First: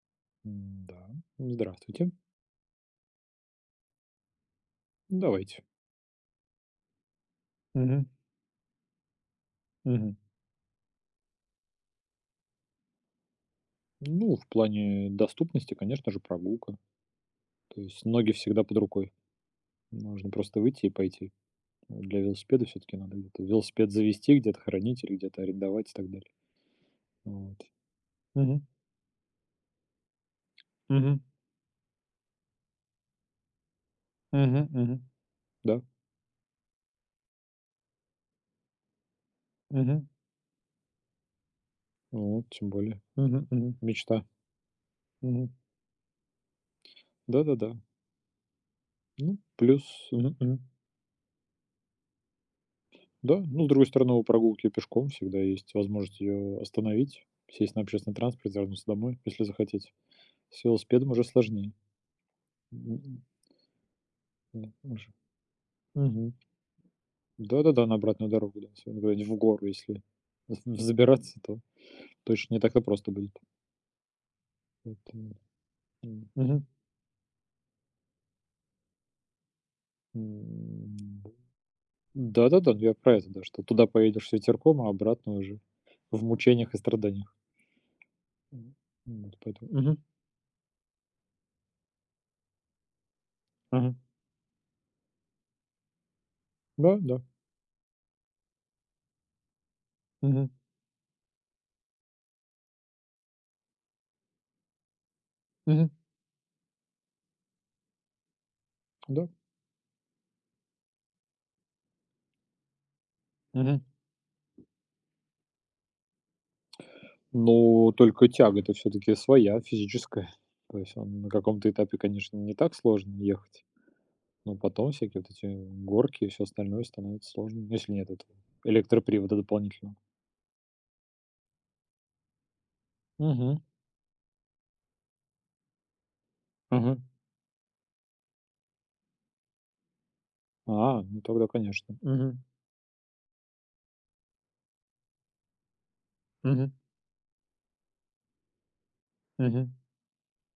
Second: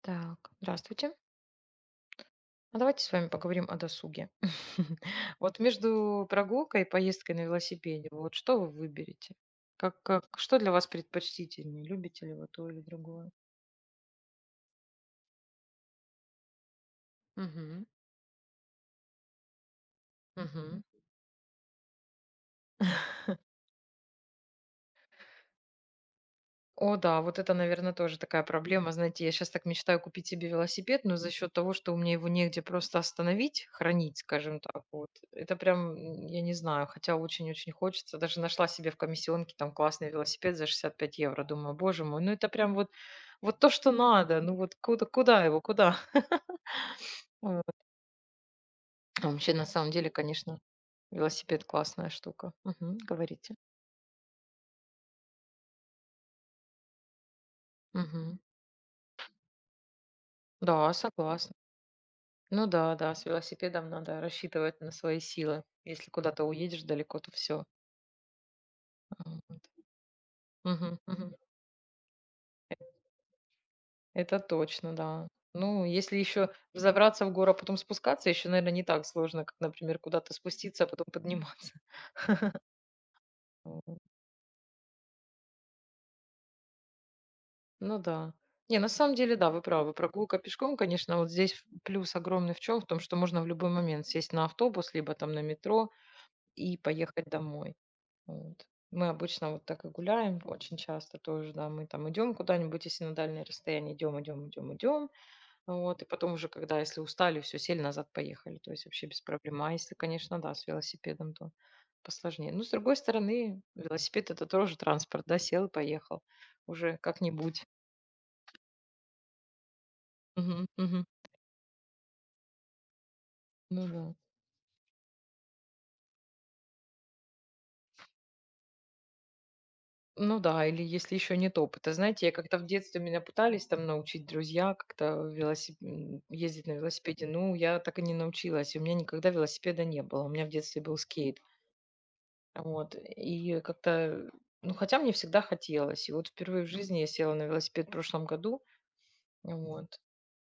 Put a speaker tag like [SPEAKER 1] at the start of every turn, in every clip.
[SPEAKER 1] Так, здравствуйте.
[SPEAKER 2] Да здравствуйте.
[SPEAKER 1] А давайте с вами поговорим о досуге. Вот
[SPEAKER 2] Давайте.
[SPEAKER 1] между прогулкой и поездкой на
[SPEAKER 2] Мгм,
[SPEAKER 1] велосипеде, вот что вы выберете? Как,
[SPEAKER 2] мгм.
[SPEAKER 1] как, что для вас предпочтительнее? Любите ли вы то или другое?
[SPEAKER 2] Ну, в плане доступности, конечно же, прогулка. То
[SPEAKER 1] Мгм.
[SPEAKER 2] есть ноги всегда под рукой. Можно просто
[SPEAKER 1] Мгм.
[SPEAKER 2] выйти и пойти. Для велосипеда все таки надо где-то велосипед завести, где-то хранить или где-то арендовать и так далее.
[SPEAKER 1] О да, вот это,
[SPEAKER 2] Вот.
[SPEAKER 1] наверное, тоже такая
[SPEAKER 2] Мгм,
[SPEAKER 1] проблема. Знаете, я сейчас так мечтаю купить себе велосипед, но
[SPEAKER 2] мгм,
[SPEAKER 1] за счет того, что у меня его негде просто остановить, хранить, скажем
[SPEAKER 2] мгм,
[SPEAKER 1] так,
[SPEAKER 2] мгм.
[SPEAKER 1] вот, это
[SPEAKER 2] Да.
[SPEAKER 1] прям, я не знаю, хотя очень-очень хочется. Даже нашла себе в комиссионке там
[SPEAKER 2] Мгм.
[SPEAKER 1] классный велосипед за 65 евро. Думаю, боже мой, ну
[SPEAKER 2] Вот,
[SPEAKER 1] это
[SPEAKER 2] тем
[SPEAKER 1] прям вот
[SPEAKER 2] более. Мгм,
[SPEAKER 1] вот то,
[SPEAKER 2] мгм.
[SPEAKER 1] что
[SPEAKER 2] Мечта.
[SPEAKER 1] надо. Ну вот куда
[SPEAKER 2] Мгм.
[SPEAKER 1] его, куда?
[SPEAKER 2] Да-да-да.
[SPEAKER 1] Вот. А
[SPEAKER 2] Ну,
[SPEAKER 1] вообще, на
[SPEAKER 2] плюс.
[SPEAKER 1] самом деле,
[SPEAKER 2] Мгм, мгм.
[SPEAKER 1] конечно, велосипед классная штука. Мгм.
[SPEAKER 2] Да,
[SPEAKER 1] Говорите.
[SPEAKER 2] ну, с другой стороны, у прогулки пешком всегда есть возможность ее остановить, сесть на общественный
[SPEAKER 1] Мгм.
[SPEAKER 2] транспорт, вернуться домой, если захотеть. С
[SPEAKER 1] Да,
[SPEAKER 2] велосипедом уже
[SPEAKER 1] согласна.
[SPEAKER 2] сложнее.
[SPEAKER 1] Ну да, да,
[SPEAKER 2] М,
[SPEAKER 1] с велосипедом надо
[SPEAKER 2] м,
[SPEAKER 1] рассчитывать на
[SPEAKER 2] уже.
[SPEAKER 1] свои силы. Если
[SPEAKER 2] Мгм.
[SPEAKER 1] куда-то уедешь далеко, то все.
[SPEAKER 2] Да-да-да, на обратную дорогу, да, особенно куда-нибудь в гору, если з
[SPEAKER 1] Мгм, мгм.
[SPEAKER 2] забираться, то точно не так-то просто будет.
[SPEAKER 1] Это точно, да.
[SPEAKER 2] Поэтому,
[SPEAKER 1] Ну, если
[SPEAKER 2] м,
[SPEAKER 1] еще
[SPEAKER 2] мгм,
[SPEAKER 1] взобраться в гору, а потом спускаться, еще, наверное, не так сложно, как, например, куда-то спуститься, а потом
[SPEAKER 2] м.
[SPEAKER 1] подниматься.
[SPEAKER 2] Да-да-да, ну, я про это, да, что туда
[SPEAKER 1] Вот.
[SPEAKER 2] поедешь с ветерком, а обратно уже в мучениях и страданиях.
[SPEAKER 1] Ну да.
[SPEAKER 2] М,
[SPEAKER 1] Не, на самом деле,
[SPEAKER 2] вот
[SPEAKER 1] да, вы
[SPEAKER 2] поэтому.
[SPEAKER 1] правы.
[SPEAKER 2] Мгм.
[SPEAKER 1] Прогулка пешком, конечно, вот здесь плюс огромный в чем? В том, что можно в любой
[SPEAKER 2] Мгм.
[SPEAKER 1] момент сесть на автобус, либо там на метро и
[SPEAKER 2] Да, да.
[SPEAKER 1] поехать домой. Вот. Мы обычно вот так и гуляем
[SPEAKER 2] Мгм.
[SPEAKER 1] очень часто тоже, да, мы там идем куда-нибудь, если на дальнее расстояние идем, идем, идем, идем,
[SPEAKER 2] Мгм.
[SPEAKER 1] вот, и потом уже, когда, если устали, все, сели назад, поехали, то есть вообще без
[SPEAKER 2] Да.
[SPEAKER 1] проблем, а если, конечно, да, с велосипедом, то посложнее. Ну, с другой стороны,
[SPEAKER 2] Мгм.
[SPEAKER 1] велосипед это тоже транспорт, да, сел и поехал уже как-нибудь.
[SPEAKER 2] Ну, только тяга-то все таки своя, физическая.
[SPEAKER 1] Мгм,
[SPEAKER 2] То есть,
[SPEAKER 1] мгм.
[SPEAKER 2] он на каком-то этапе, конечно, не так сложно ехать,
[SPEAKER 1] Ну да.
[SPEAKER 2] но потом всякие вот эти горки и все остальное становится сложным, если нет этого электропривода дополнительного.
[SPEAKER 1] Ну да, или если еще нет опыта. Знаете, я как-то в детстве меня
[SPEAKER 2] Мгм,
[SPEAKER 1] пытались там научить друзья как-то ездить на
[SPEAKER 2] мгм.
[SPEAKER 1] велосипеде. Ну, я так и не научилась. У меня никогда велосипеда не было. У меня в детстве был
[SPEAKER 2] А, ну
[SPEAKER 1] скейт.
[SPEAKER 2] тогда, конечно. Мгм,
[SPEAKER 1] Вот. И как-то, ну, хотя мне всегда хотелось. И вот впервые в
[SPEAKER 2] мгм,
[SPEAKER 1] жизни я села на велосипед в прошлом году.
[SPEAKER 2] мгм,
[SPEAKER 1] Вот.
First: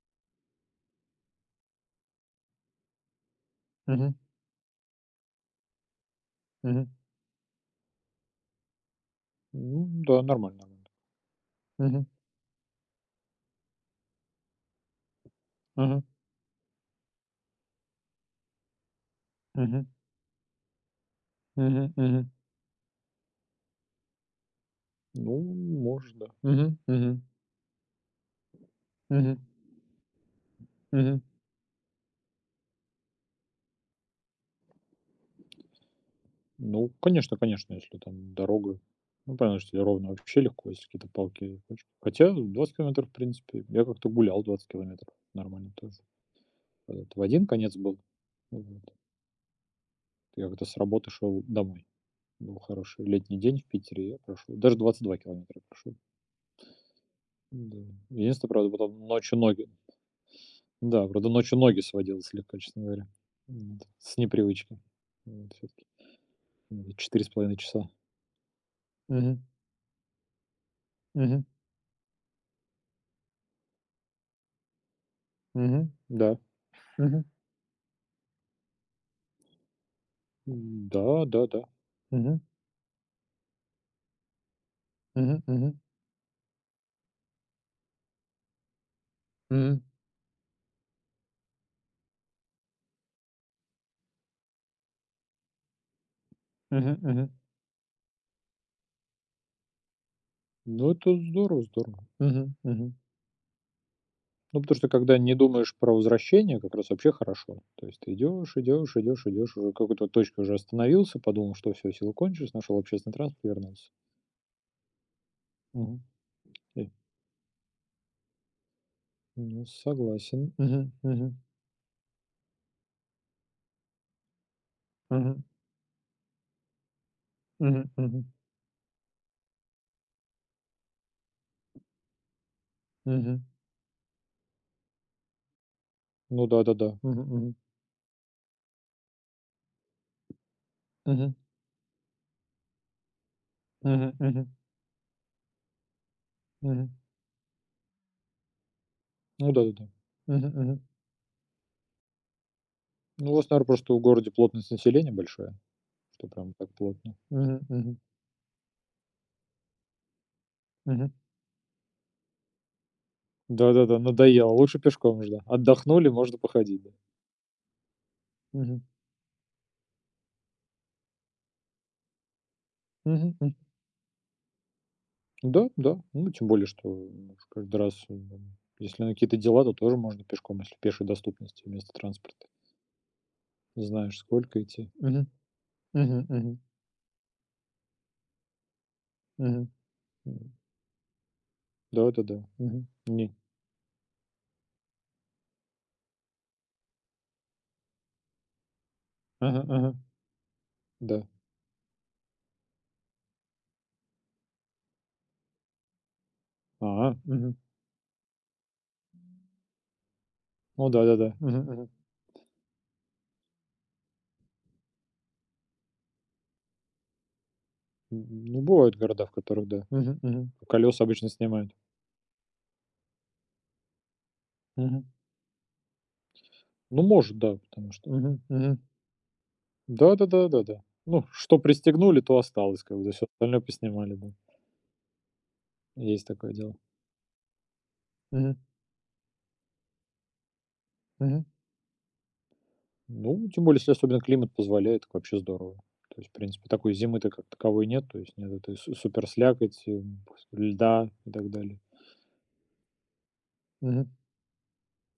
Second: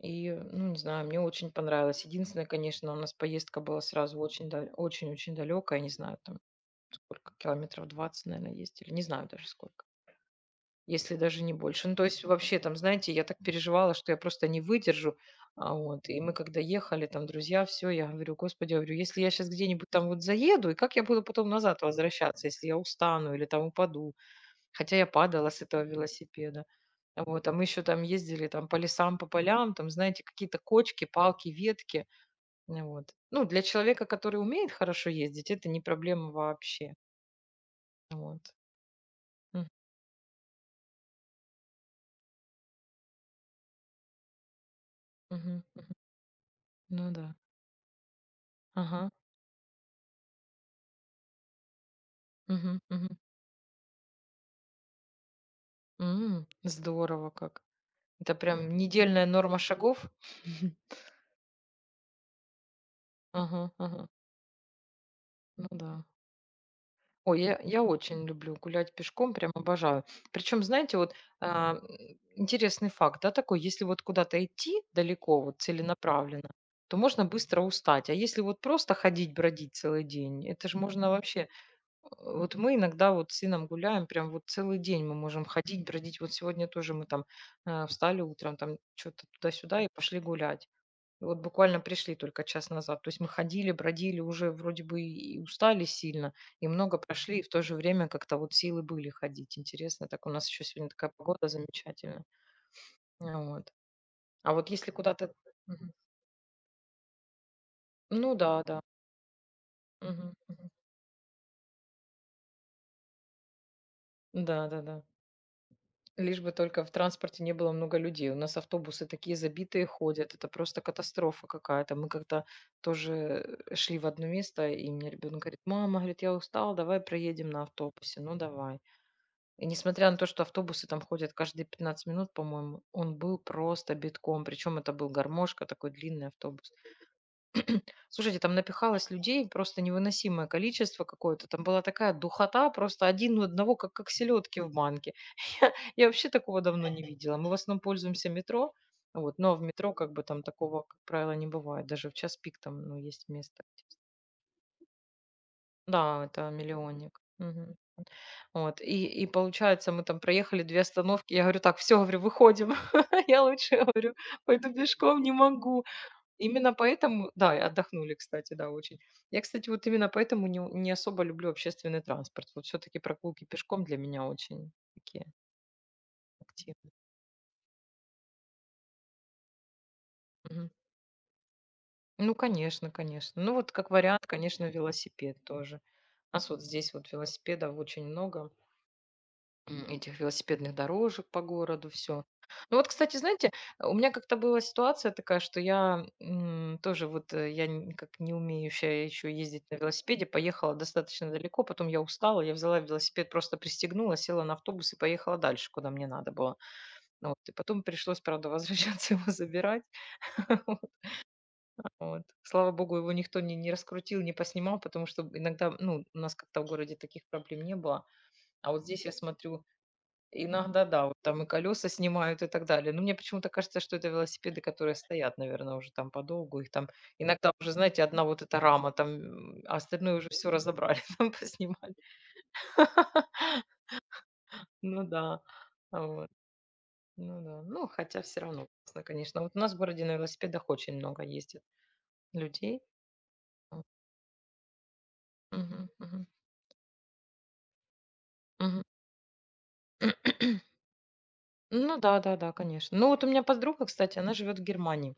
[SPEAKER 1] И, ну, не знаю, мне очень понравилось. Единственное, конечно, у нас поездка была
[SPEAKER 2] мгм,
[SPEAKER 1] сразу очень, очень-очень далекая. Не знаю, там
[SPEAKER 2] мгм.
[SPEAKER 1] сколько километров, 20, наверное, ездили. Не знаю даже сколько.
[SPEAKER 2] Ну да, нормально нормально.
[SPEAKER 1] Если даже не больше. Ну, то
[SPEAKER 2] Мгм,
[SPEAKER 1] есть вообще там, знаете, я так переживала, что я просто не выдержу. А,
[SPEAKER 2] мгм,
[SPEAKER 1] вот, и мы когда ехали, там, друзья, все, я говорю, господи, я говорю, если я сейчас
[SPEAKER 2] мгм,
[SPEAKER 1] где-нибудь там вот заеду, и как я буду потом назад
[SPEAKER 2] мгм.
[SPEAKER 1] возвращаться, если я устану или там упаду? Хотя я
[SPEAKER 2] Ну,
[SPEAKER 1] падала с этого
[SPEAKER 2] можно. Да.
[SPEAKER 1] велосипеда.
[SPEAKER 2] Мгм, мгм,
[SPEAKER 1] А вот, а мы еще там ездили там по лесам, по
[SPEAKER 2] мгм.
[SPEAKER 1] полям, там, знаете, какие-то кочки, палки, ветки. Ну, вот. Ну, для человека, который умеет хорошо ездить, это не проблема
[SPEAKER 2] Ну,
[SPEAKER 1] вообще.
[SPEAKER 2] конечно, конечно, если там
[SPEAKER 1] Вот.
[SPEAKER 2] дорога. Ну, понятно,
[SPEAKER 1] М,
[SPEAKER 2] что тебе ровно вообще легко, если какие-то палки и кочки. Хотя 20 километров, в принципе, я как-то гулял 20 километров
[SPEAKER 1] мгм,
[SPEAKER 2] нормально
[SPEAKER 1] мгм.
[SPEAKER 2] тоже. Когда
[SPEAKER 1] Ну
[SPEAKER 2] это в
[SPEAKER 1] да.
[SPEAKER 2] один конец был. Вот.
[SPEAKER 1] Ага.
[SPEAKER 2] Я как-то с работы шел домой. Был
[SPEAKER 1] Мгм,
[SPEAKER 2] хороший
[SPEAKER 1] мгм.
[SPEAKER 2] летний день в Питере, я прошел. Даже 22 километра прошел.
[SPEAKER 1] Здорово как.
[SPEAKER 2] Да.
[SPEAKER 1] Это
[SPEAKER 2] Единственное, правда,
[SPEAKER 1] прям
[SPEAKER 2] потом
[SPEAKER 1] недельная
[SPEAKER 2] ночью
[SPEAKER 1] норма
[SPEAKER 2] ноги...
[SPEAKER 1] шагов?
[SPEAKER 2] Да, правда, ночью ноги сводило слегка, честно говоря.
[SPEAKER 1] Ага,
[SPEAKER 2] Вот.
[SPEAKER 1] ага.
[SPEAKER 2] С непривычки. Вот,
[SPEAKER 1] Ну
[SPEAKER 2] все-таки.
[SPEAKER 1] да.
[SPEAKER 2] Четыре с
[SPEAKER 1] Ой,
[SPEAKER 2] половиной
[SPEAKER 1] я
[SPEAKER 2] часа.
[SPEAKER 1] очень люблю гулять пешком,
[SPEAKER 2] Мгм.
[SPEAKER 1] прям обожаю. Причем, знаете, вот,
[SPEAKER 2] Мгм.
[SPEAKER 1] а, м, интересный факт, да, такой: если вот куда-то идти далеко, вот
[SPEAKER 2] Мгм. Да.
[SPEAKER 1] целенаправленно, то
[SPEAKER 2] Мгм.
[SPEAKER 1] можно быстро устать. А если вот просто ходить, бродить целый день, это же
[SPEAKER 2] М,
[SPEAKER 1] можно
[SPEAKER 2] да,
[SPEAKER 1] вообще
[SPEAKER 2] да-да. Мгм.
[SPEAKER 1] вот мы иногда вот с сыном гуляем, прям вот целый день мы
[SPEAKER 2] Мгм.
[SPEAKER 1] можем
[SPEAKER 2] Мгм.
[SPEAKER 1] ходить, бродить. Вот сегодня тоже мы там, встали утром, там что то
[SPEAKER 2] Мгм.
[SPEAKER 1] туда-сюда и пошли гулять. Вот буквально пришли только час назад. То есть мы ходили, бродили, уже вроде бы и устали сильно, и
[SPEAKER 2] Мгм.
[SPEAKER 1] много
[SPEAKER 2] Мгм.
[SPEAKER 1] прошли, и в то же время как-то вот силы были ходить. Интересно, так у нас еще сегодня
[SPEAKER 2] Ну,
[SPEAKER 1] такая
[SPEAKER 2] это
[SPEAKER 1] погода
[SPEAKER 2] здорово, здорово.
[SPEAKER 1] замечательная.
[SPEAKER 2] Мгм. Мгм.
[SPEAKER 1] А вот. А
[SPEAKER 2] Ну,
[SPEAKER 1] вот
[SPEAKER 2] потому что
[SPEAKER 1] если
[SPEAKER 2] когда
[SPEAKER 1] куда-то.
[SPEAKER 2] не думаешь
[SPEAKER 1] Мгм.
[SPEAKER 2] про возвращение, как раз вообще хорошо. То есть ты
[SPEAKER 1] Ну
[SPEAKER 2] идешь,
[SPEAKER 1] да, да.
[SPEAKER 2] идешь, идешь, идешь, уже в какой-то
[SPEAKER 1] Мгм,
[SPEAKER 2] точке уже
[SPEAKER 1] мгм.
[SPEAKER 2] остановился, подумал, что все силы кончились, нашел общественный транспорт, вернулся.
[SPEAKER 1] Да, да, да.
[SPEAKER 2] Мгм.
[SPEAKER 1] Лишь бы только
[SPEAKER 2] И
[SPEAKER 1] в транспорте не было много людей. У нас автобусы такие
[SPEAKER 2] ну,
[SPEAKER 1] забитые ходят. Это
[SPEAKER 2] согласен.
[SPEAKER 1] просто
[SPEAKER 2] Мгм. Мгм.
[SPEAKER 1] катастрофа какая-то. Мы как-то тоже шли в одно место, и мне ребенок
[SPEAKER 2] Мгм.
[SPEAKER 1] говорит, мама, говорит, я устал, давай проедем на
[SPEAKER 2] Мгм.
[SPEAKER 1] автобусе.
[SPEAKER 2] Мгм.
[SPEAKER 1] Ну, давай. И несмотря на то, что автобусы там ходят каждые 15 минут, по-моему, он был
[SPEAKER 2] Мгм.
[SPEAKER 1] просто битком. Причем это был гармошка, такой длинный
[SPEAKER 2] Ну
[SPEAKER 1] автобус.
[SPEAKER 2] да-да-да. Мгм. Мгм.
[SPEAKER 1] Слушайте, там напихалось людей просто невыносимое количество
[SPEAKER 2] Мгм.
[SPEAKER 1] какое-то. Там была такая духота, просто один у одного, как
[SPEAKER 2] Мгм. Мгм.
[SPEAKER 1] селедки в банке. Я вообще такого давно
[SPEAKER 2] Мгм.
[SPEAKER 1] не видела. Мы в основном пользуемся метро, вот,
[SPEAKER 2] Ну
[SPEAKER 1] но в
[SPEAKER 2] да-да-да.
[SPEAKER 1] метро как бы там
[SPEAKER 2] Мгм. Мгм.
[SPEAKER 1] такого, как правило, не бывает. Даже в час пик там ну, есть
[SPEAKER 2] Ну, у вас,
[SPEAKER 1] место.
[SPEAKER 2] наверно, просто в городе плотность населения большая,
[SPEAKER 1] Да,
[SPEAKER 2] что
[SPEAKER 1] это
[SPEAKER 2] прям так плотно.
[SPEAKER 1] «Миллионник».
[SPEAKER 2] Мгм,
[SPEAKER 1] Мгм.
[SPEAKER 2] мгм,
[SPEAKER 1] Вот и получается, мы там проехали 2
[SPEAKER 2] мгм.
[SPEAKER 1] остановки. Я говорю: «Так, все, говорю, выходим». Я лучше,
[SPEAKER 2] Да-да-да,
[SPEAKER 1] говорю,
[SPEAKER 2] надоело.
[SPEAKER 1] пойду
[SPEAKER 2] Лучше пешком
[SPEAKER 1] пешком,
[SPEAKER 2] же.
[SPEAKER 1] не
[SPEAKER 2] Да.
[SPEAKER 1] могу.
[SPEAKER 2] Отдохнули, можно
[SPEAKER 1] Именно
[SPEAKER 2] походить, да.
[SPEAKER 1] поэтому да, и отдохнули, кстати, да,
[SPEAKER 2] Мгм,
[SPEAKER 1] очень. Я, кстати, вот именно поэтому не особо люблю общественный транспорт. Вот все таки
[SPEAKER 2] мгм,
[SPEAKER 1] прогулки
[SPEAKER 2] м.
[SPEAKER 1] пешком для меня очень такие
[SPEAKER 2] Да, да. Ну, тем более, что,
[SPEAKER 1] активные.
[SPEAKER 2] ну, уж каждый раз, м, если на какие-то дела, то тоже можно пешком,
[SPEAKER 1] Мгм.
[SPEAKER 2] если в пешей доступности вместо
[SPEAKER 1] Ну,
[SPEAKER 2] транспорта.
[SPEAKER 1] конечно, конечно. Ну, вот как
[SPEAKER 2] Знаешь,
[SPEAKER 1] вариант,
[SPEAKER 2] сколько
[SPEAKER 1] конечно,
[SPEAKER 2] идти. Мгм,
[SPEAKER 1] велосипед тоже.
[SPEAKER 2] мгм,
[SPEAKER 1] У нас
[SPEAKER 2] мгм,
[SPEAKER 1] вот здесь вот велосипедов очень много.
[SPEAKER 2] мгм,
[SPEAKER 1] Этих
[SPEAKER 2] м.
[SPEAKER 1] велосипедных дорожек по городу, все.
[SPEAKER 2] Да-да-да.
[SPEAKER 1] Ну
[SPEAKER 2] Мгм.
[SPEAKER 1] вот, кстати,
[SPEAKER 2] Не.
[SPEAKER 1] знаете, у меня как-то была ситуация такая, что я, тоже вот, я н как не умеющая еще ездить
[SPEAKER 2] Ага,
[SPEAKER 1] на
[SPEAKER 2] ага.
[SPEAKER 1] велосипеде, поехала
[SPEAKER 2] Да.
[SPEAKER 1] достаточно далеко, потом я устала, я взяла велосипед, просто пристегнула, села на автобус и поехала дальше, куда мне надо было.
[SPEAKER 2] А,
[SPEAKER 1] Ну вот, и
[SPEAKER 2] мгм.
[SPEAKER 1] потом пришлось, правда, возвращаться его забирать. Вот.
[SPEAKER 2] Ну да-да-да. Мгм, мгм.
[SPEAKER 1] Вот. Слава богу, его никто не раскрутил, не поснимал, потому что иногда, ну, у нас как-то в городе таких проблем не было.
[SPEAKER 2] М, ну,
[SPEAKER 1] А вот
[SPEAKER 2] бывают
[SPEAKER 1] здесь я
[SPEAKER 2] города, в
[SPEAKER 1] смотрю,
[SPEAKER 2] которых, да. Мгм, мгм.
[SPEAKER 1] иногда
[SPEAKER 2] Колеса
[SPEAKER 1] да, вот
[SPEAKER 2] обычно
[SPEAKER 1] там и
[SPEAKER 2] снимают.
[SPEAKER 1] колеса снимают и так далее. Но мне почему-то кажется, что это велосипеды, которые
[SPEAKER 2] Мгм.
[SPEAKER 1] стоят, наверное, уже там подолгу. Их там
[SPEAKER 2] Ну, может,
[SPEAKER 1] иногда
[SPEAKER 2] да,
[SPEAKER 1] уже,
[SPEAKER 2] потому
[SPEAKER 1] знаете,
[SPEAKER 2] что.
[SPEAKER 1] одна вот
[SPEAKER 2] Мгм,
[SPEAKER 1] эта
[SPEAKER 2] мгм.
[SPEAKER 1] рама там, а остальное уже все
[SPEAKER 2] Да-да-да-да-да.
[SPEAKER 1] разобрали,
[SPEAKER 2] Ну,
[SPEAKER 1] там
[SPEAKER 2] что
[SPEAKER 1] поснимали.
[SPEAKER 2] пристегнули, то осталось, как бы, все остальное поснимали, да.
[SPEAKER 1] Ну да, а
[SPEAKER 2] Есть
[SPEAKER 1] вот.
[SPEAKER 2] такое дело.
[SPEAKER 1] Ну да, ну хотя все
[SPEAKER 2] Мгм,
[SPEAKER 1] равно классно, конечно. Вот у нас в городе на велосипедах очень много
[SPEAKER 2] мгм.
[SPEAKER 1] ездит людей.
[SPEAKER 2] Ну, тем более,
[SPEAKER 1] Вот.
[SPEAKER 2] если особенно климат позволяет, так вообще здорово.
[SPEAKER 1] Мгм,
[SPEAKER 2] То
[SPEAKER 1] мгм,
[SPEAKER 2] есть, в принципе, такой зимы-то как таковой нет, то есть нет этой
[SPEAKER 1] мгм.
[SPEAKER 2] су супер слякоти, льда и так далее.
[SPEAKER 1] Ну да, да, да, конечно. Ну вот у меня подруга,
[SPEAKER 2] Мгм,
[SPEAKER 1] кстати, она живет в Германии.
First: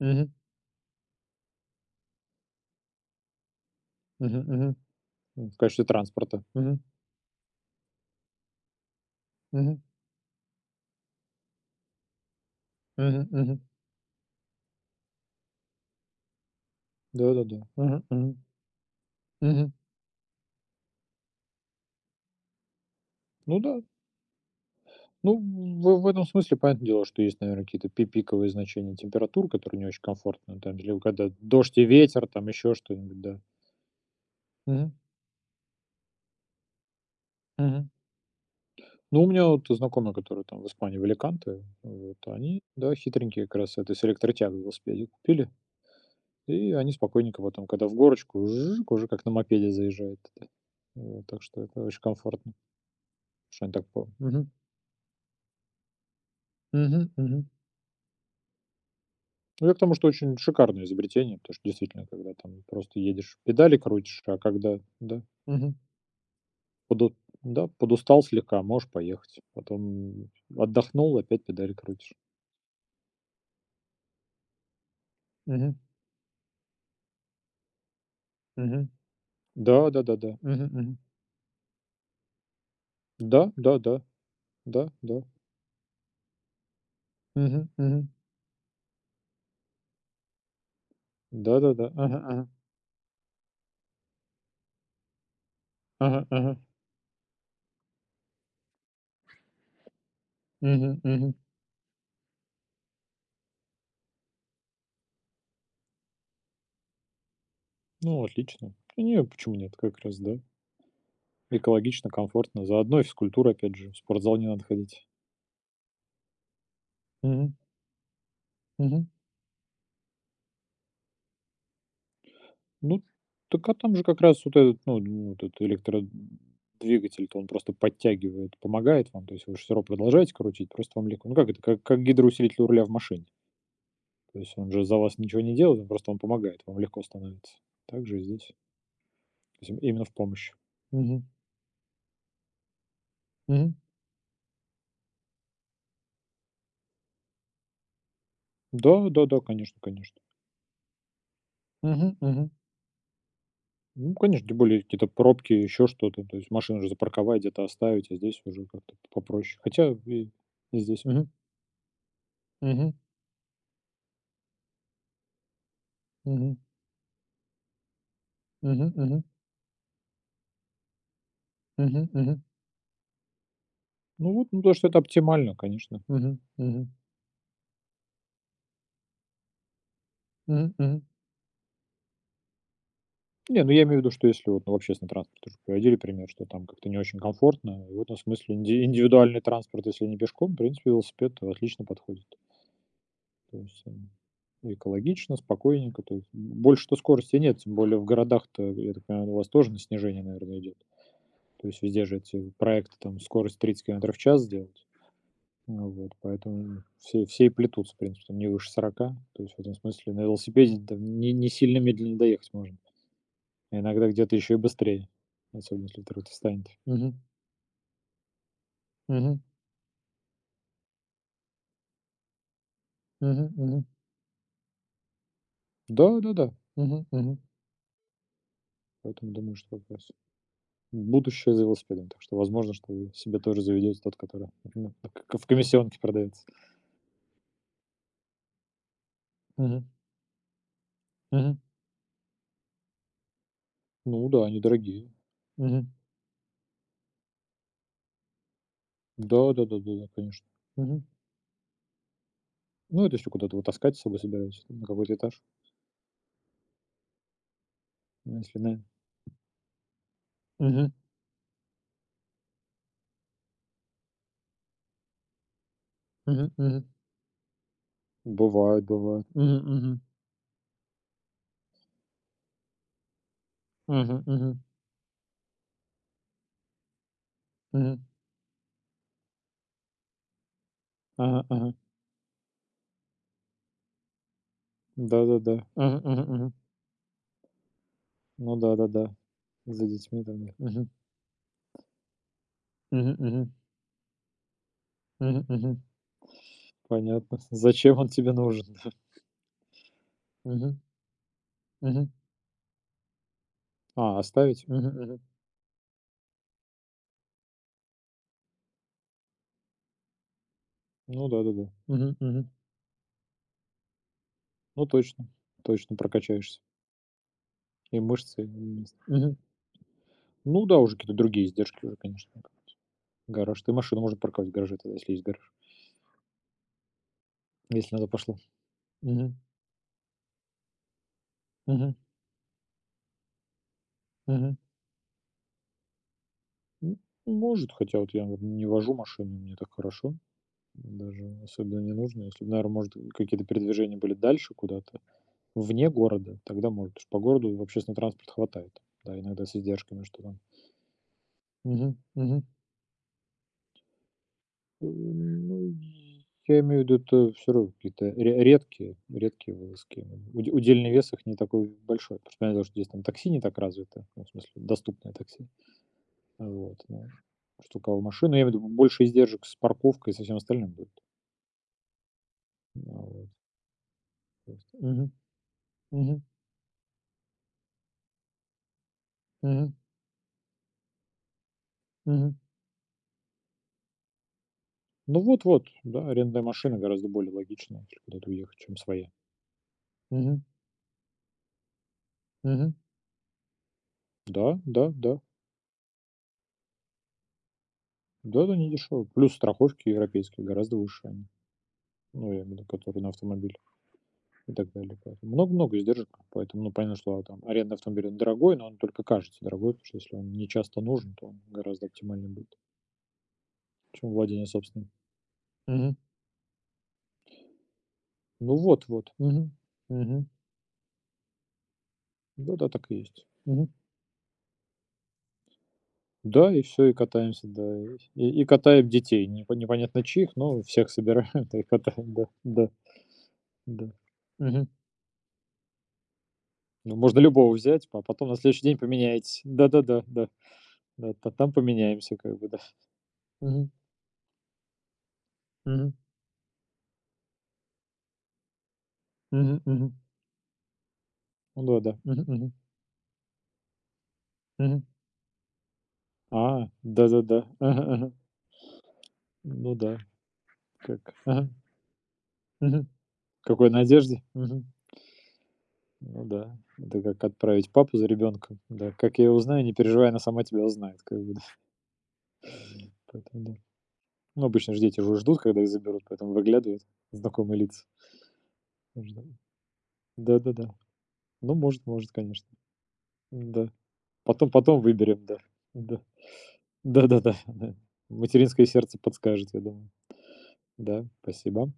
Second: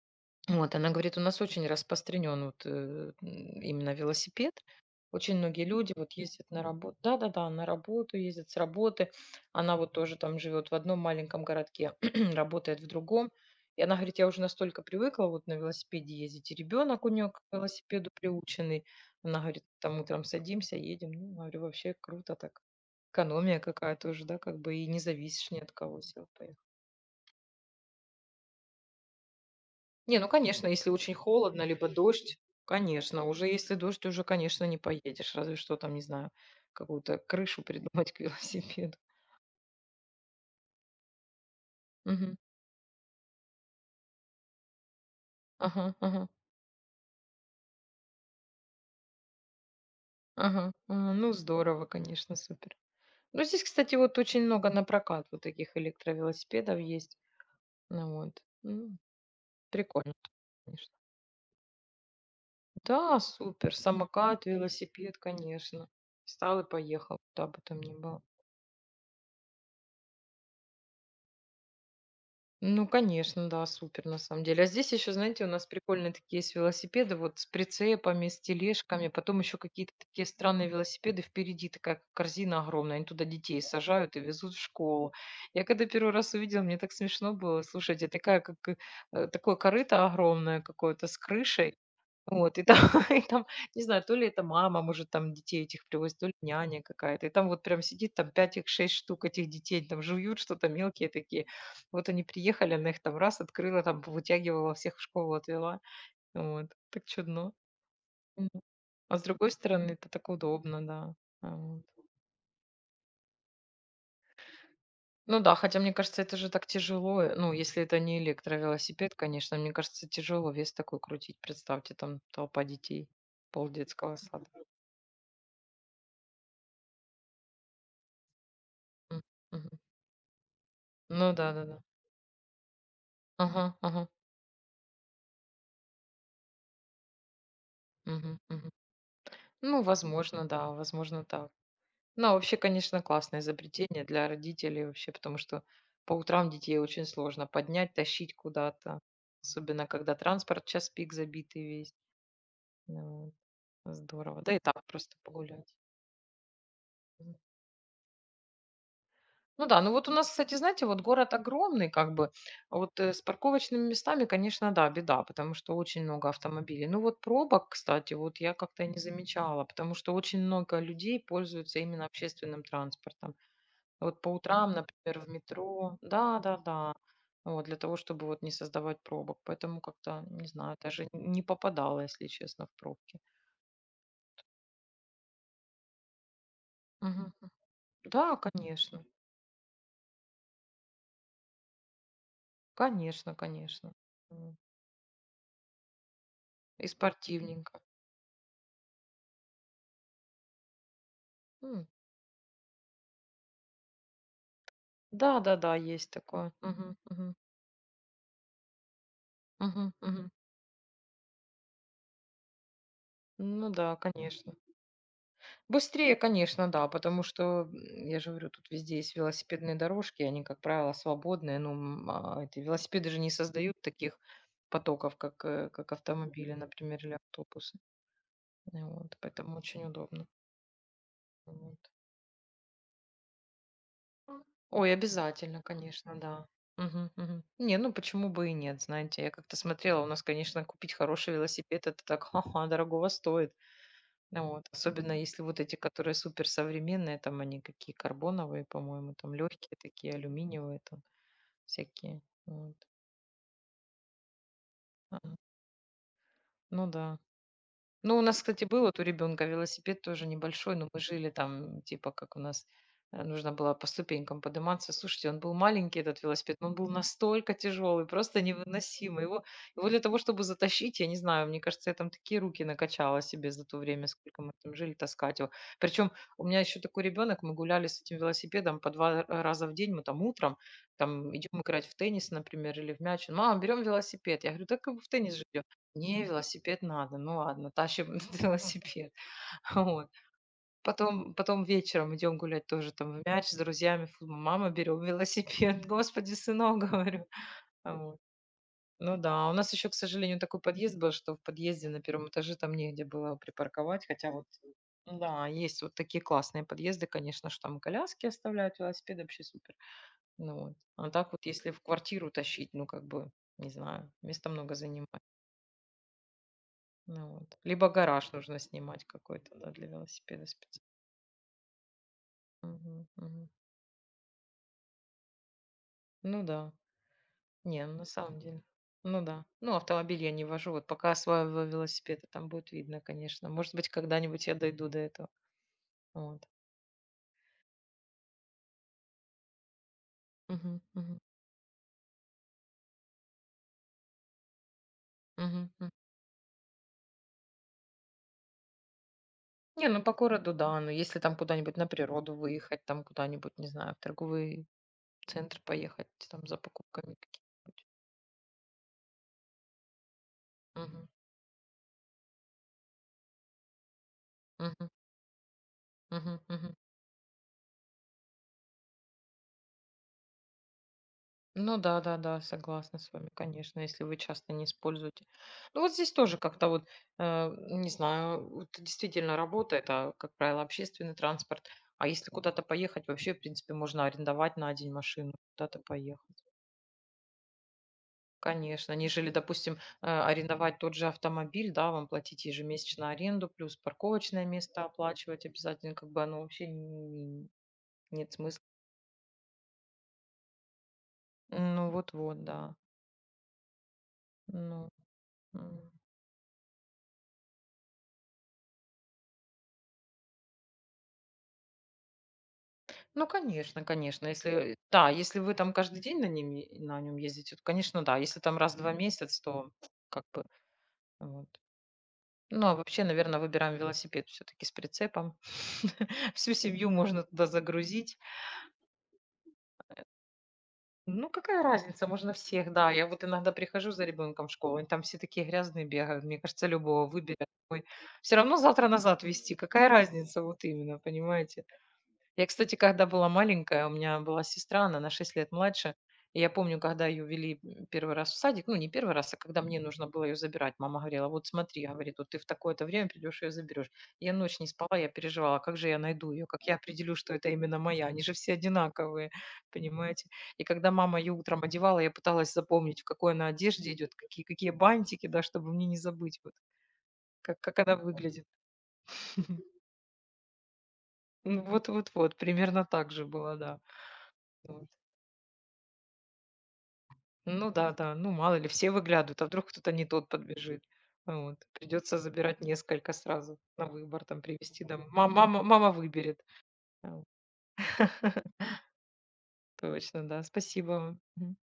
[SPEAKER 2] мгм,
[SPEAKER 1] Вот, она говорит, у нас очень распространен вот, именно
[SPEAKER 2] мгм,
[SPEAKER 1] велосипед.
[SPEAKER 2] мгм.
[SPEAKER 1] Очень
[SPEAKER 2] Ну, в
[SPEAKER 1] многие
[SPEAKER 2] качестве
[SPEAKER 1] люди вот
[SPEAKER 2] транспорта.
[SPEAKER 1] ездят на
[SPEAKER 2] Мгм,
[SPEAKER 1] работу. Да-да-да, на работу ездят с работы. Она
[SPEAKER 2] мгм,
[SPEAKER 1] вот тоже там живет в одном маленьком городке, работает в
[SPEAKER 2] мгм,
[SPEAKER 1] другом.
[SPEAKER 2] мгм.
[SPEAKER 1] И она говорит, я уже настолько привыкла вот на велосипеде ездить. И ребенок у нее к
[SPEAKER 2] Да-да-да. Мгм,
[SPEAKER 1] велосипеду
[SPEAKER 2] мгм,
[SPEAKER 1] приученный. Она говорит,
[SPEAKER 2] мгм.
[SPEAKER 1] там утром садимся, едем. Ну, говорю, вообще круто так.
[SPEAKER 2] Ну
[SPEAKER 1] Экономия
[SPEAKER 2] да.
[SPEAKER 1] какая-то уже, да, как бы и не
[SPEAKER 2] Ну,
[SPEAKER 1] зависишь ни от кого.
[SPEAKER 2] в этом
[SPEAKER 1] Все.
[SPEAKER 2] смысле, понятное дело, что есть, наверное, какие-то пи пиковые значения температур, которые не очень
[SPEAKER 1] Не, ну
[SPEAKER 2] комфортно,
[SPEAKER 1] конечно,
[SPEAKER 2] там,
[SPEAKER 1] если
[SPEAKER 2] либо
[SPEAKER 1] очень
[SPEAKER 2] когда
[SPEAKER 1] холодно,
[SPEAKER 2] дождь и
[SPEAKER 1] либо
[SPEAKER 2] ветер,
[SPEAKER 1] дождь,
[SPEAKER 2] там еще что-нибудь,
[SPEAKER 1] конечно,
[SPEAKER 2] да.
[SPEAKER 1] уже если дождь, уже, конечно, не
[SPEAKER 2] Мгм,
[SPEAKER 1] поедешь, разве что там, не знаю, какую-то крышу
[SPEAKER 2] мгм.
[SPEAKER 1] придумать к велосипеду.
[SPEAKER 2] Ну, у меня вот знакомые, которые там в Испании, в Аликанте, вот,
[SPEAKER 1] Мгм.
[SPEAKER 2] они, да, хитренькие как раз это с электротягой велосипеде купили,
[SPEAKER 1] Ага, ага,
[SPEAKER 2] и они спокойненько потом, когда в горочку, жжж, уже как на мопеде заезжает.
[SPEAKER 1] ага.
[SPEAKER 2] Вот,
[SPEAKER 1] Ну,
[SPEAKER 2] так что это
[SPEAKER 1] здорово,
[SPEAKER 2] очень
[SPEAKER 1] конечно,
[SPEAKER 2] комфортно,
[SPEAKER 1] супер. Ну,
[SPEAKER 2] что
[SPEAKER 1] здесь,
[SPEAKER 2] они так
[SPEAKER 1] кстати,
[SPEAKER 2] по.
[SPEAKER 1] вот очень
[SPEAKER 2] Мгм,
[SPEAKER 1] много на прокат вот таких электровелосипедов
[SPEAKER 2] мгм,
[SPEAKER 1] есть.
[SPEAKER 2] мгм.
[SPEAKER 1] Ну, вот.
[SPEAKER 2] Ну, я к тому, что
[SPEAKER 1] Прикольно,
[SPEAKER 2] очень шикарное
[SPEAKER 1] конечно.
[SPEAKER 2] изобретение, потому что действительно, когда там просто
[SPEAKER 1] Да,
[SPEAKER 2] едешь,
[SPEAKER 1] супер.
[SPEAKER 2] педали крутишь, а
[SPEAKER 1] Самокат,
[SPEAKER 2] когда,
[SPEAKER 1] велосипед,
[SPEAKER 2] да, мгм,
[SPEAKER 1] конечно. Встал и
[SPEAKER 2] поду
[SPEAKER 1] поехал, куда бы
[SPEAKER 2] да,
[SPEAKER 1] там ни
[SPEAKER 2] подустал
[SPEAKER 1] было.
[SPEAKER 2] слегка, можешь поехать. Потом отдохнул, опять педали крутишь.
[SPEAKER 1] Ну, конечно, да, супер на самом деле. А здесь еще, знаете, у нас
[SPEAKER 2] Мгм,
[SPEAKER 1] прикольные такие есть велосипеды, вот с прицепами, с
[SPEAKER 2] мгм.
[SPEAKER 1] тележками, потом еще
[SPEAKER 2] Да,
[SPEAKER 1] какие-то такие
[SPEAKER 2] да-да-да. Мгм,
[SPEAKER 1] странные
[SPEAKER 2] мгм.
[SPEAKER 1] велосипеды. Впереди такая корзина огромная, они туда
[SPEAKER 2] Да,
[SPEAKER 1] детей
[SPEAKER 2] да-да, да,
[SPEAKER 1] сажают и везут в
[SPEAKER 2] да.
[SPEAKER 1] школу.
[SPEAKER 2] Да.
[SPEAKER 1] Я когда первый раз увидела, мне так смешно было.
[SPEAKER 2] Мгм, мгм.
[SPEAKER 1] Слушайте, такая, как такое корыто огромное какое-то с крышей,
[SPEAKER 2] Да-да-да. Ага, ага.
[SPEAKER 1] вот, и там, и там, не знаю, то ли это мама, может, там детей этих привозит,
[SPEAKER 2] Ага,
[SPEAKER 1] то ли
[SPEAKER 2] ага.
[SPEAKER 1] няня какая-то. И там вот прям сидит, там пять их шесть штук этих детей, там жуют что-то
[SPEAKER 2] Мгм,
[SPEAKER 1] мелкие
[SPEAKER 2] мгм.
[SPEAKER 1] такие. Вот они приехали, она их там раз открыла, там вытягивала, всех в школу отвела. Вот, так чудно.
[SPEAKER 2] Ну,
[SPEAKER 1] Мгм.
[SPEAKER 2] отлично. И
[SPEAKER 1] А с
[SPEAKER 2] не,
[SPEAKER 1] другой
[SPEAKER 2] почему нет?
[SPEAKER 1] стороны,
[SPEAKER 2] Как
[SPEAKER 1] это
[SPEAKER 2] раз,
[SPEAKER 1] так
[SPEAKER 2] да.
[SPEAKER 1] удобно, да. А, вот.
[SPEAKER 2] Экологично, комфортно. Заодно и физкультура, опять же. В спортзал не надо ходить.
[SPEAKER 1] Ну да, хотя мне кажется, это же так тяжело.
[SPEAKER 2] Мгм,
[SPEAKER 1] Ну, если это не
[SPEAKER 2] мгм.
[SPEAKER 1] электровелосипед, конечно, мне кажется, тяжело вес такой крутить. Представьте, там толпа
[SPEAKER 2] Ну,
[SPEAKER 1] детей,
[SPEAKER 2] так
[SPEAKER 1] пол
[SPEAKER 2] а там же
[SPEAKER 1] детского
[SPEAKER 2] как раз
[SPEAKER 1] сада.
[SPEAKER 2] вот этот, ну, ну, вот этот электродвигатель-то он просто подтягивает, помогает вам. То есть вы же всё
[SPEAKER 1] Мгм.
[SPEAKER 2] равно продолжаете крутить, просто вам легко.
[SPEAKER 1] Ну
[SPEAKER 2] Ну, как это,
[SPEAKER 1] да-да-да.
[SPEAKER 2] как гидроусилитель у руля в машине.
[SPEAKER 1] Ага, ага.
[SPEAKER 2] То есть он же за вас ничего не делает, он просто вам помогает, вам легко становится. Так же и
[SPEAKER 1] Мгм,
[SPEAKER 2] здесь. То
[SPEAKER 1] мгм.
[SPEAKER 2] есть им-
[SPEAKER 1] Ну,
[SPEAKER 2] именно в
[SPEAKER 1] возможно,
[SPEAKER 2] помощи.
[SPEAKER 1] да, возможно,
[SPEAKER 2] Мгм.
[SPEAKER 1] так. Ну, а вообще, конечно, классное
[SPEAKER 2] Мгм.
[SPEAKER 1] изобретение для родителей вообще, потому что по утрам детей очень сложно поднять, тащить куда-то,
[SPEAKER 2] Да, да-да, конечно
[SPEAKER 1] особенно когда
[SPEAKER 2] конечно.
[SPEAKER 1] транспорт час пик забитый весь.
[SPEAKER 2] Мгм, мгм.
[SPEAKER 1] Ну, вот.
[SPEAKER 2] Ну,
[SPEAKER 1] Здорово.
[SPEAKER 2] конечно,
[SPEAKER 1] Да
[SPEAKER 2] тем
[SPEAKER 1] и
[SPEAKER 2] более
[SPEAKER 1] так
[SPEAKER 2] какие-то
[SPEAKER 1] просто
[SPEAKER 2] пробки,
[SPEAKER 1] погулять.
[SPEAKER 2] еще что-то. То есть машину же запарковать, где-то оставить, а здесь уже как-то попроще.
[SPEAKER 1] Ну да,
[SPEAKER 2] Хотя
[SPEAKER 1] ну вот у нас, кстати,
[SPEAKER 2] и
[SPEAKER 1] знаете, вот
[SPEAKER 2] здесь. Мгм.
[SPEAKER 1] город огромный, как бы,
[SPEAKER 2] Мгм.
[SPEAKER 1] вот с парковочными местами, конечно, да, беда, потому что очень много
[SPEAKER 2] Мгм.
[SPEAKER 1] автомобилей. Ну вот пробок, кстати, вот я как-то и
[SPEAKER 2] Мгм,
[SPEAKER 1] не
[SPEAKER 2] мгм,
[SPEAKER 1] замечала, потому что очень много людей пользуются именно
[SPEAKER 2] мгм, мгм.
[SPEAKER 1] общественным транспортом. Вот по
[SPEAKER 2] Ну вот, ну
[SPEAKER 1] утрам,
[SPEAKER 2] то, что это
[SPEAKER 1] например, в
[SPEAKER 2] оптимально,
[SPEAKER 1] метро,
[SPEAKER 2] конечно.
[SPEAKER 1] да,
[SPEAKER 2] Мгм,
[SPEAKER 1] да,
[SPEAKER 2] мгм,
[SPEAKER 1] да, вот для того, чтобы вот не создавать пробок. Поэтому как-то, не
[SPEAKER 2] мгм,
[SPEAKER 1] знаю,
[SPEAKER 2] мгм.
[SPEAKER 1] даже не попадала, если честно, в пробки.
[SPEAKER 2] Не, ну я имею в виду, что если вот, ну, в общественный транспорт уже приводили пример, что там как-то не очень
[SPEAKER 1] Мгм.
[SPEAKER 2] комфортно. И в этом
[SPEAKER 1] Да,
[SPEAKER 2] смысле инди-
[SPEAKER 1] конечно,
[SPEAKER 2] индивидуальный транспорт, если не пешком, в принципе, велосипед отлично подходит.
[SPEAKER 1] конечно,
[SPEAKER 2] То есть
[SPEAKER 1] конечно.
[SPEAKER 2] м,
[SPEAKER 1] М.
[SPEAKER 2] экологично, спокойненько. То есть
[SPEAKER 1] И
[SPEAKER 2] больше-то скорости нет, тем
[SPEAKER 1] спортивненько.
[SPEAKER 2] более в городах-то, я так понимаю, у вас тоже на снижение, наверное, идет. То есть
[SPEAKER 1] М.
[SPEAKER 2] везде же эти проекты там скорость 30 километров в час сделать.
[SPEAKER 1] Да-да-да,
[SPEAKER 2] Ну
[SPEAKER 1] есть
[SPEAKER 2] вот,
[SPEAKER 1] такое.
[SPEAKER 2] поэтому
[SPEAKER 1] Мгм,
[SPEAKER 2] все
[SPEAKER 1] мгм,
[SPEAKER 2] все и плетутся, в принципе, там не выше 40. То есть в этом
[SPEAKER 1] мгм,
[SPEAKER 2] смысле на
[SPEAKER 1] мгм.
[SPEAKER 2] велосипеде там не сильно медленно доехать можно,
[SPEAKER 1] Ну
[SPEAKER 2] а
[SPEAKER 1] да,
[SPEAKER 2] иногда где-то еще
[SPEAKER 1] конечно.
[SPEAKER 2] и быстрее, особенно если
[SPEAKER 1] Быстрее,
[SPEAKER 2] вдруг ты встанет.
[SPEAKER 1] конечно, да,
[SPEAKER 2] Мгм.
[SPEAKER 1] потому что, я же говорю, тут везде есть
[SPEAKER 2] Мгм.
[SPEAKER 1] велосипедные дорожки, они, как правило, свободные. Ну, эти велосипеды же не
[SPEAKER 2] Мгм.
[SPEAKER 1] создают
[SPEAKER 2] Мгм.
[SPEAKER 1] таких потоков, как
[SPEAKER 2] Да-да-да.
[SPEAKER 1] автомобили, например,
[SPEAKER 2] Мгм.
[SPEAKER 1] или
[SPEAKER 2] Мгм.
[SPEAKER 1] автобусы. Ну вот,
[SPEAKER 2] Поэтому думаю,
[SPEAKER 1] поэтому
[SPEAKER 2] что
[SPEAKER 1] очень
[SPEAKER 2] как раз
[SPEAKER 1] удобно.
[SPEAKER 2] будущее за
[SPEAKER 1] Вот.
[SPEAKER 2] велосипедом. Так что, возможно, что вы себе тоже заведете тот, который, ну,
[SPEAKER 1] Ой,
[SPEAKER 2] к в
[SPEAKER 1] обязательно,
[SPEAKER 2] комиссионке
[SPEAKER 1] конечно,
[SPEAKER 2] продается.
[SPEAKER 1] да. Мгм, мгм. Не, ну почему бы и нет, знаете, я как-то
[SPEAKER 2] Мгм.
[SPEAKER 1] смотрела, у нас, конечно, купить хороший
[SPEAKER 2] Мгм.
[SPEAKER 1] велосипед, это так, ха-ха, дорогого стоит.
[SPEAKER 2] Ну да,
[SPEAKER 1] Ну
[SPEAKER 2] они
[SPEAKER 1] вот.
[SPEAKER 2] дорогие.
[SPEAKER 1] Особенно если вот эти,
[SPEAKER 2] Мгм.
[SPEAKER 1] которые суперсовременные, там они какие карбоновые, по-моему, там легкие
[SPEAKER 2] Да-да-да-да-да,
[SPEAKER 1] такие,
[SPEAKER 2] конечно.
[SPEAKER 1] алюминиевые, там
[SPEAKER 2] Мгм.
[SPEAKER 1] всякие. Вот.
[SPEAKER 2] Ну, это если куда-то вы таскать с собой собираетесь, на какой-то
[SPEAKER 1] Ага.
[SPEAKER 2] этаж.
[SPEAKER 1] Ну да. Ну, у
[SPEAKER 2] Ну,
[SPEAKER 1] нас,
[SPEAKER 2] если
[SPEAKER 1] кстати,
[SPEAKER 2] на.
[SPEAKER 1] был вот у ребенка велосипед тоже небольшой, но
[SPEAKER 2] Мгм,
[SPEAKER 1] мы жили там, типа, как у нас нужно было по ступенькам подниматься. Слушайте, он был маленький, этот
[SPEAKER 2] мгм,
[SPEAKER 1] велосипед, но он
[SPEAKER 2] мгм.
[SPEAKER 1] был настолько тяжелый, просто
[SPEAKER 2] Бывает,
[SPEAKER 1] невыносимый.
[SPEAKER 2] бывает.
[SPEAKER 1] Его,
[SPEAKER 2] Мгм,
[SPEAKER 1] его для
[SPEAKER 2] мгм,
[SPEAKER 1] того, чтобы затащить, я не знаю, мне кажется, я там такие руки накачала себе за то время,
[SPEAKER 2] мгм,
[SPEAKER 1] сколько мы
[SPEAKER 2] мгм,
[SPEAKER 1] там жили, таскать его. Причем у меня еще такой ребенок, мы гуляли
[SPEAKER 2] мгм.
[SPEAKER 1] с этим велосипедом по два раза в день, мы там утром там
[SPEAKER 2] Ага,
[SPEAKER 1] идем
[SPEAKER 2] ага.
[SPEAKER 1] играть в теннис, например, или в мяч. Он: мама, берем велосипед. Я говорю: так и в теннис же
[SPEAKER 2] Да-да-да.
[SPEAKER 1] идем.
[SPEAKER 2] Мгм,
[SPEAKER 1] Не,
[SPEAKER 2] мгм, мгм.
[SPEAKER 1] велосипед надо. Ну ладно, тащим
[SPEAKER 2] Ну да-да-да.
[SPEAKER 1] велосипед.
[SPEAKER 2] За
[SPEAKER 1] Вот.
[SPEAKER 2] детьми там, да. Мгм,
[SPEAKER 1] Потом вечером идем гулять тоже
[SPEAKER 2] мгм,
[SPEAKER 1] там в
[SPEAKER 2] мгм,
[SPEAKER 1] мяч с друзьями. Фу, мама, берем
[SPEAKER 2] мгм, мгм.
[SPEAKER 1] велосипед. Господи, сынок, говорю.
[SPEAKER 2] Понятно. Зачем он
[SPEAKER 1] Вот.
[SPEAKER 2] тебе нужен, да?
[SPEAKER 1] Ну да, у нас еще, к сожалению, такой
[SPEAKER 2] Мгм,
[SPEAKER 1] подъезд был, что в подъезде на
[SPEAKER 2] мгм.
[SPEAKER 1] первом этаже там негде было припарковать.
[SPEAKER 2] А,
[SPEAKER 1] Хотя вот,
[SPEAKER 2] оставить? Мгм, мгм.
[SPEAKER 1] да, есть вот такие классные подъезды, конечно, что там коляски оставляют, велосипед вообще супер. Ну вот. А
[SPEAKER 2] Ну
[SPEAKER 1] так вот,
[SPEAKER 2] да-да-да.
[SPEAKER 1] если в
[SPEAKER 2] Мгм,
[SPEAKER 1] квартиру
[SPEAKER 2] мгм.
[SPEAKER 1] тащить, ну как бы, не знаю, места много
[SPEAKER 2] Ну
[SPEAKER 1] занимает.
[SPEAKER 2] точно, точно прокачаешься.
[SPEAKER 1] Ну вот. Либо
[SPEAKER 2] И
[SPEAKER 1] гараж
[SPEAKER 2] мышцы, и
[SPEAKER 1] нужно
[SPEAKER 2] мозг.
[SPEAKER 1] снимать
[SPEAKER 2] Мгм.
[SPEAKER 1] какой-то, да, для велосипеда
[SPEAKER 2] Ну да,
[SPEAKER 1] специально.
[SPEAKER 2] уже какие-то другие издержки уже, конечно.
[SPEAKER 1] Мгм, мгм.
[SPEAKER 2] Гараж. Ты машину можно парковать в гараже тогда, если есть гараж.
[SPEAKER 1] Ну да. Не,
[SPEAKER 2] Если
[SPEAKER 1] ну на
[SPEAKER 2] надо пошло.
[SPEAKER 1] самом деле. Ну
[SPEAKER 2] Мгм.
[SPEAKER 1] да. Ну, автомобиль я не вожу. Вот пока осваиваю
[SPEAKER 2] Мгм.
[SPEAKER 1] велосипед, и там будет видно, конечно. Может быть, когда-нибудь я
[SPEAKER 2] Мгм.
[SPEAKER 1] дойду до этого. Вот.
[SPEAKER 2] М, может, хотя вот я вот не вожу машину, мне так хорошо.
[SPEAKER 1] Мгм, мгм,
[SPEAKER 2] Даже особенно не нужно. Если бы, наверное, может, какие-то передвижения были дальше куда-то,
[SPEAKER 1] мгм,
[SPEAKER 2] вне
[SPEAKER 1] м.
[SPEAKER 2] города, тогда может. Потому что по городу в общественный транспорт хватает. Да, иногда с
[SPEAKER 1] Не, ну
[SPEAKER 2] издержками,
[SPEAKER 1] по
[SPEAKER 2] что там.
[SPEAKER 1] городу, да. Но если там куда-нибудь на
[SPEAKER 2] Мгм.
[SPEAKER 1] природу
[SPEAKER 2] Мгм.
[SPEAKER 1] выехать, там куда-нибудь, не знаю, в торговый
[SPEAKER 2] Э,
[SPEAKER 1] центр
[SPEAKER 2] ну,
[SPEAKER 1] поехать, там за
[SPEAKER 2] я имею в виду,
[SPEAKER 1] покупками
[SPEAKER 2] это все равно
[SPEAKER 1] какими-нибудь.
[SPEAKER 2] какие-то редкие вылазки. Удельный
[SPEAKER 1] Мгм,
[SPEAKER 2] вес их не такой большой. Просто понятно, что здесь там такси не так развито, ну, в смысле,
[SPEAKER 1] мгм,
[SPEAKER 2] доступное такси.
[SPEAKER 1] мгм, мгм.
[SPEAKER 2] Вот, ну, что у кого машина, я имею в виду, больше издержек с парковкой и со всем остальным будет.
[SPEAKER 1] Ну да-да-да,
[SPEAKER 2] А,
[SPEAKER 1] согласна с
[SPEAKER 2] вот,
[SPEAKER 1] вами, конечно, если вы
[SPEAKER 2] то
[SPEAKER 1] часто не
[SPEAKER 2] есть. Мгм,
[SPEAKER 1] используете. Ну вот здесь
[SPEAKER 2] мгм,
[SPEAKER 1] тоже как-то вот, не знаю, вот действительно
[SPEAKER 2] мгм,
[SPEAKER 1] работа- это, как правило, общественный транспорт. А если
[SPEAKER 2] мгм.
[SPEAKER 1] куда-то поехать, вообще, в принципе, можно арендовать на день
[SPEAKER 2] Ну
[SPEAKER 1] машину,
[SPEAKER 2] вот-вот,
[SPEAKER 1] куда-то
[SPEAKER 2] да, арендная
[SPEAKER 1] поехать.
[SPEAKER 2] машина гораздо более логичная, если куда-то уехать, чем
[SPEAKER 1] Конечно,
[SPEAKER 2] своя.
[SPEAKER 1] нежели, допустим,
[SPEAKER 2] Мгм,
[SPEAKER 1] арендовать тот же автомобиль, да, вам платить
[SPEAKER 2] мгм.
[SPEAKER 1] ежемесячно аренду, плюс
[SPEAKER 2] Да,
[SPEAKER 1] парковочное место
[SPEAKER 2] да, да.
[SPEAKER 1] оплачивать обязательно, как бы оно вообще н- нет
[SPEAKER 2] Да-да,
[SPEAKER 1] смысла.
[SPEAKER 2] дешево. Плюс страховки европейские гораздо выше они.
[SPEAKER 1] Ну
[SPEAKER 2] Ну, я
[SPEAKER 1] вот-вот,
[SPEAKER 2] имею в виду,
[SPEAKER 1] да.
[SPEAKER 2] которые на автомобиль и так
[SPEAKER 1] Ну.
[SPEAKER 2] далее. Поэтому много-много
[SPEAKER 1] М.
[SPEAKER 2] издержек. Поэтому, ну, понятно, что а, там аренда автомобиля он дорогой, но он только кажется дорогой, потому что если он не часто нужен, то он гораздо оптимальнее будет,
[SPEAKER 1] Ну, конечно,
[SPEAKER 2] чем
[SPEAKER 1] конечно.
[SPEAKER 2] владение
[SPEAKER 1] Если,
[SPEAKER 2] собственным.
[SPEAKER 1] да, если вы там
[SPEAKER 2] Мгм.
[SPEAKER 1] каждый день на нем, на нем ездите, то, конечно, да. Если
[SPEAKER 2] Ну
[SPEAKER 1] там раз в
[SPEAKER 2] вот
[SPEAKER 1] два
[SPEAKER 2] вот.
[SPEAKER 1] месяца,
[SPEAKER 2] Мгм.
[SPEAKER 1] то как
[SPEAKER 2] Мгм.
[SPEAKER 1] бы вот.
[SPEAKER 2] Да-да,
[SPEAKER 1] Ну, а
[SPEAKER 2] так и
[SPEAKER 1] вообще,
[SPEAKER 2] есть.
[SPEAKER 1] наверное,
[SPEAKER 2] Мгм.
[SPEAKER 1] выбираем велосипед все-таки с прицепом.
[SPEAKER 2] Да,
[SPEAKER 1] Всю
[SPEAKER 2] и все
[SPEAKER 1] семью
[SPEAKER 2] и
[SPEAKER 1] можно
[SPEAKER 2] катаемся,
[SPEAKER 1] туда
[SPEAKER 2] да,
[SPEAKER 1] загрузить.
[SPEAKER 2] и катаем детей. Непонятно чьих, но всех собираем,
[SPEAKER 1] Ну,
[SPEAKER 2] да и
[SPEAKER 1] какая разница,
[SPEAKER 2] катаем, да,
[SPEAKER 1] можно
[SPEAKER 2] да,
[SPEAKER 1] всех, да. Я вот иногда
[SPEAKER 2] да.
[SPEAKER 1] прихожу за ребенком в
[SPEAKER 2] Мгм.
[SPEAKER 1] школу, и там все такие грязные бегают. Мне кажется,
[SPEAKER 2] Ну,
[SPEAKER 1] любого
[SPEAKER 2] можно
[SPEAKER 1] выберет.
[SPEAKER 2] любого взять, а потом
[SPEAKER 1] Все
[SPEAKER 2] на
[SPEAKER 1] равно
[SPEAKER 2] следующий день
[SPEAKER 1] завтра назад
[SPEAKER 2] поменяете.
[SPEAKER 1] вести. Какая
[SPEAKER 2] Да-да-да, да. Да,
[SPEAKER 1] разница, вот именно,
[SPEAKER 2] да. Да, та там
[SPEAKER 1] понимаете?
[SPEAKER 2] поменяемся как
[SPEAKER 1] Я,
[SPEAKER 2] бы, да.
[SPEAKER 1] кстати, когда была
[SPEAKER 2] Мгм.
[SPEAKER 1] маленькая, у меня была сестра, она на 6 лет
[SPEAKER 2] Мгм.
[SPEAKER 1] младше. И я помню, когда ее вели, первый раз в садик, ну, не первый раз, а
[SPEAKER 2] Мгм.
[SPEAKER 1] когда мне
[SPEAKER 2] Мгм.
[SPEAKER 1] нужно было ее забирать, мама говорила: вот
[SPEAKER 2] Ну да,
[SPEAKER 1] смотри,
[SPEAKER 2] да.
[SPEAKER 1] говорит,
[SPEAKER 2] Мгм.
[SPEAKER 1] вот ты в
[SPEAKER 2] Мгм.
[SPEAKER 1] такое-то время придешь, ее заберешь. Я ночь не
[SPEAKER 2] Мгм.
[SPEAKER 1] спала, я переживала, как же я найду ее, как
[SPEAKER 2] А,
[SPEAKER 1] я определю, что
[SPEAKER 2] да-да-да.
[SPEAKER 1] это именно
[SPEAKER 2] Ага,
[SPEAKER 1] моя,
[SPEAKER 2] ага.
[SPEAKER 1] они же все одинаковые,
[SPEAKER 2] Ну да,
[SPEAKER 1] понимаете. И когда
[SPEAKER 2] как.
[SPEAKER 1] мама ее
[SPEAKER 2] Ага.
[SPEAKER 1] утром одевала, я пыталась
[SPEAKER 2] Мгм.
[SPEAKER 1] запомнить, в какой она
[SPEAKER 2] Какой
[SPEAKER 1] одежде идет,
[SPEAKER 2] надежде?
[SPEAKER 1] какие, какие бантики, да, чтобы мне не
[SPEAKER 2] Ну
[SPEAKER 1] забыть, вот,
[SPEAKER 2] да, это как отправить
[SPEAKER 1] как она
[SPEAKER 2] папу за
[SPEAKER 1] выглядит.
[SPEAKER 2] ребенком. Да, как я его знаю, не переживай, она сама тебя узнает, как бы, да.
[SPEAKER 1] Ну, вот, вот, вот, примерно так же
[SPEAKER 2] Поэтому да.
[SPEAKER 1] было, да.
[SPEAKER 2] Ну, обычно же
[SPEAKER 1] Вот.
[SPEAKER 2] дети уже ждут, когда их заберут, поэтому выглядывают знакомые
[SPEAKER 1] Ну
[SPEAKER 2] лица.
[SPEAKER 1] да, да. Ну, мало ли, все
[SPEAKER 2] Нужно.
[SPEAKER 1] выглядывают, а вдруг кто-то не тот
[SPEAKER 2] Да-да-да.
[SPEAKER 1] подбежит.
[SPEAKER 2] Ну,
[SPEAKER 1] Вот.
[SPEAKER 2] может, может,
[SPEAKER 1] Придется
[SPEAKER 2] конечно.
[SPEAKER 1] забирать несколько сразу
[SPEAKER 2] Да.
[SPEAKER 1] на выбор, там
[SPEAKER 2] Потом
[SPEAKER 1] привезти домой.
[SPEAKER 2] выберем,
[SPEAKER 1] Мама,
[SPEAKER 2] да.
[SPEAKER 1] мама, мама
[SPEAKER 2] Да.
[SPEAKER 1] выберет. А вот.
[SPEAKER 2] Да-да-да, да. Материнское сердце подскажет, я думаю.
[SPEAKER 1] Точно, да. Спасибо
[SPEAKER 2] Да,
[SPEAKER 1] вам. Мгм.
[SPEAKER 2] спасибо.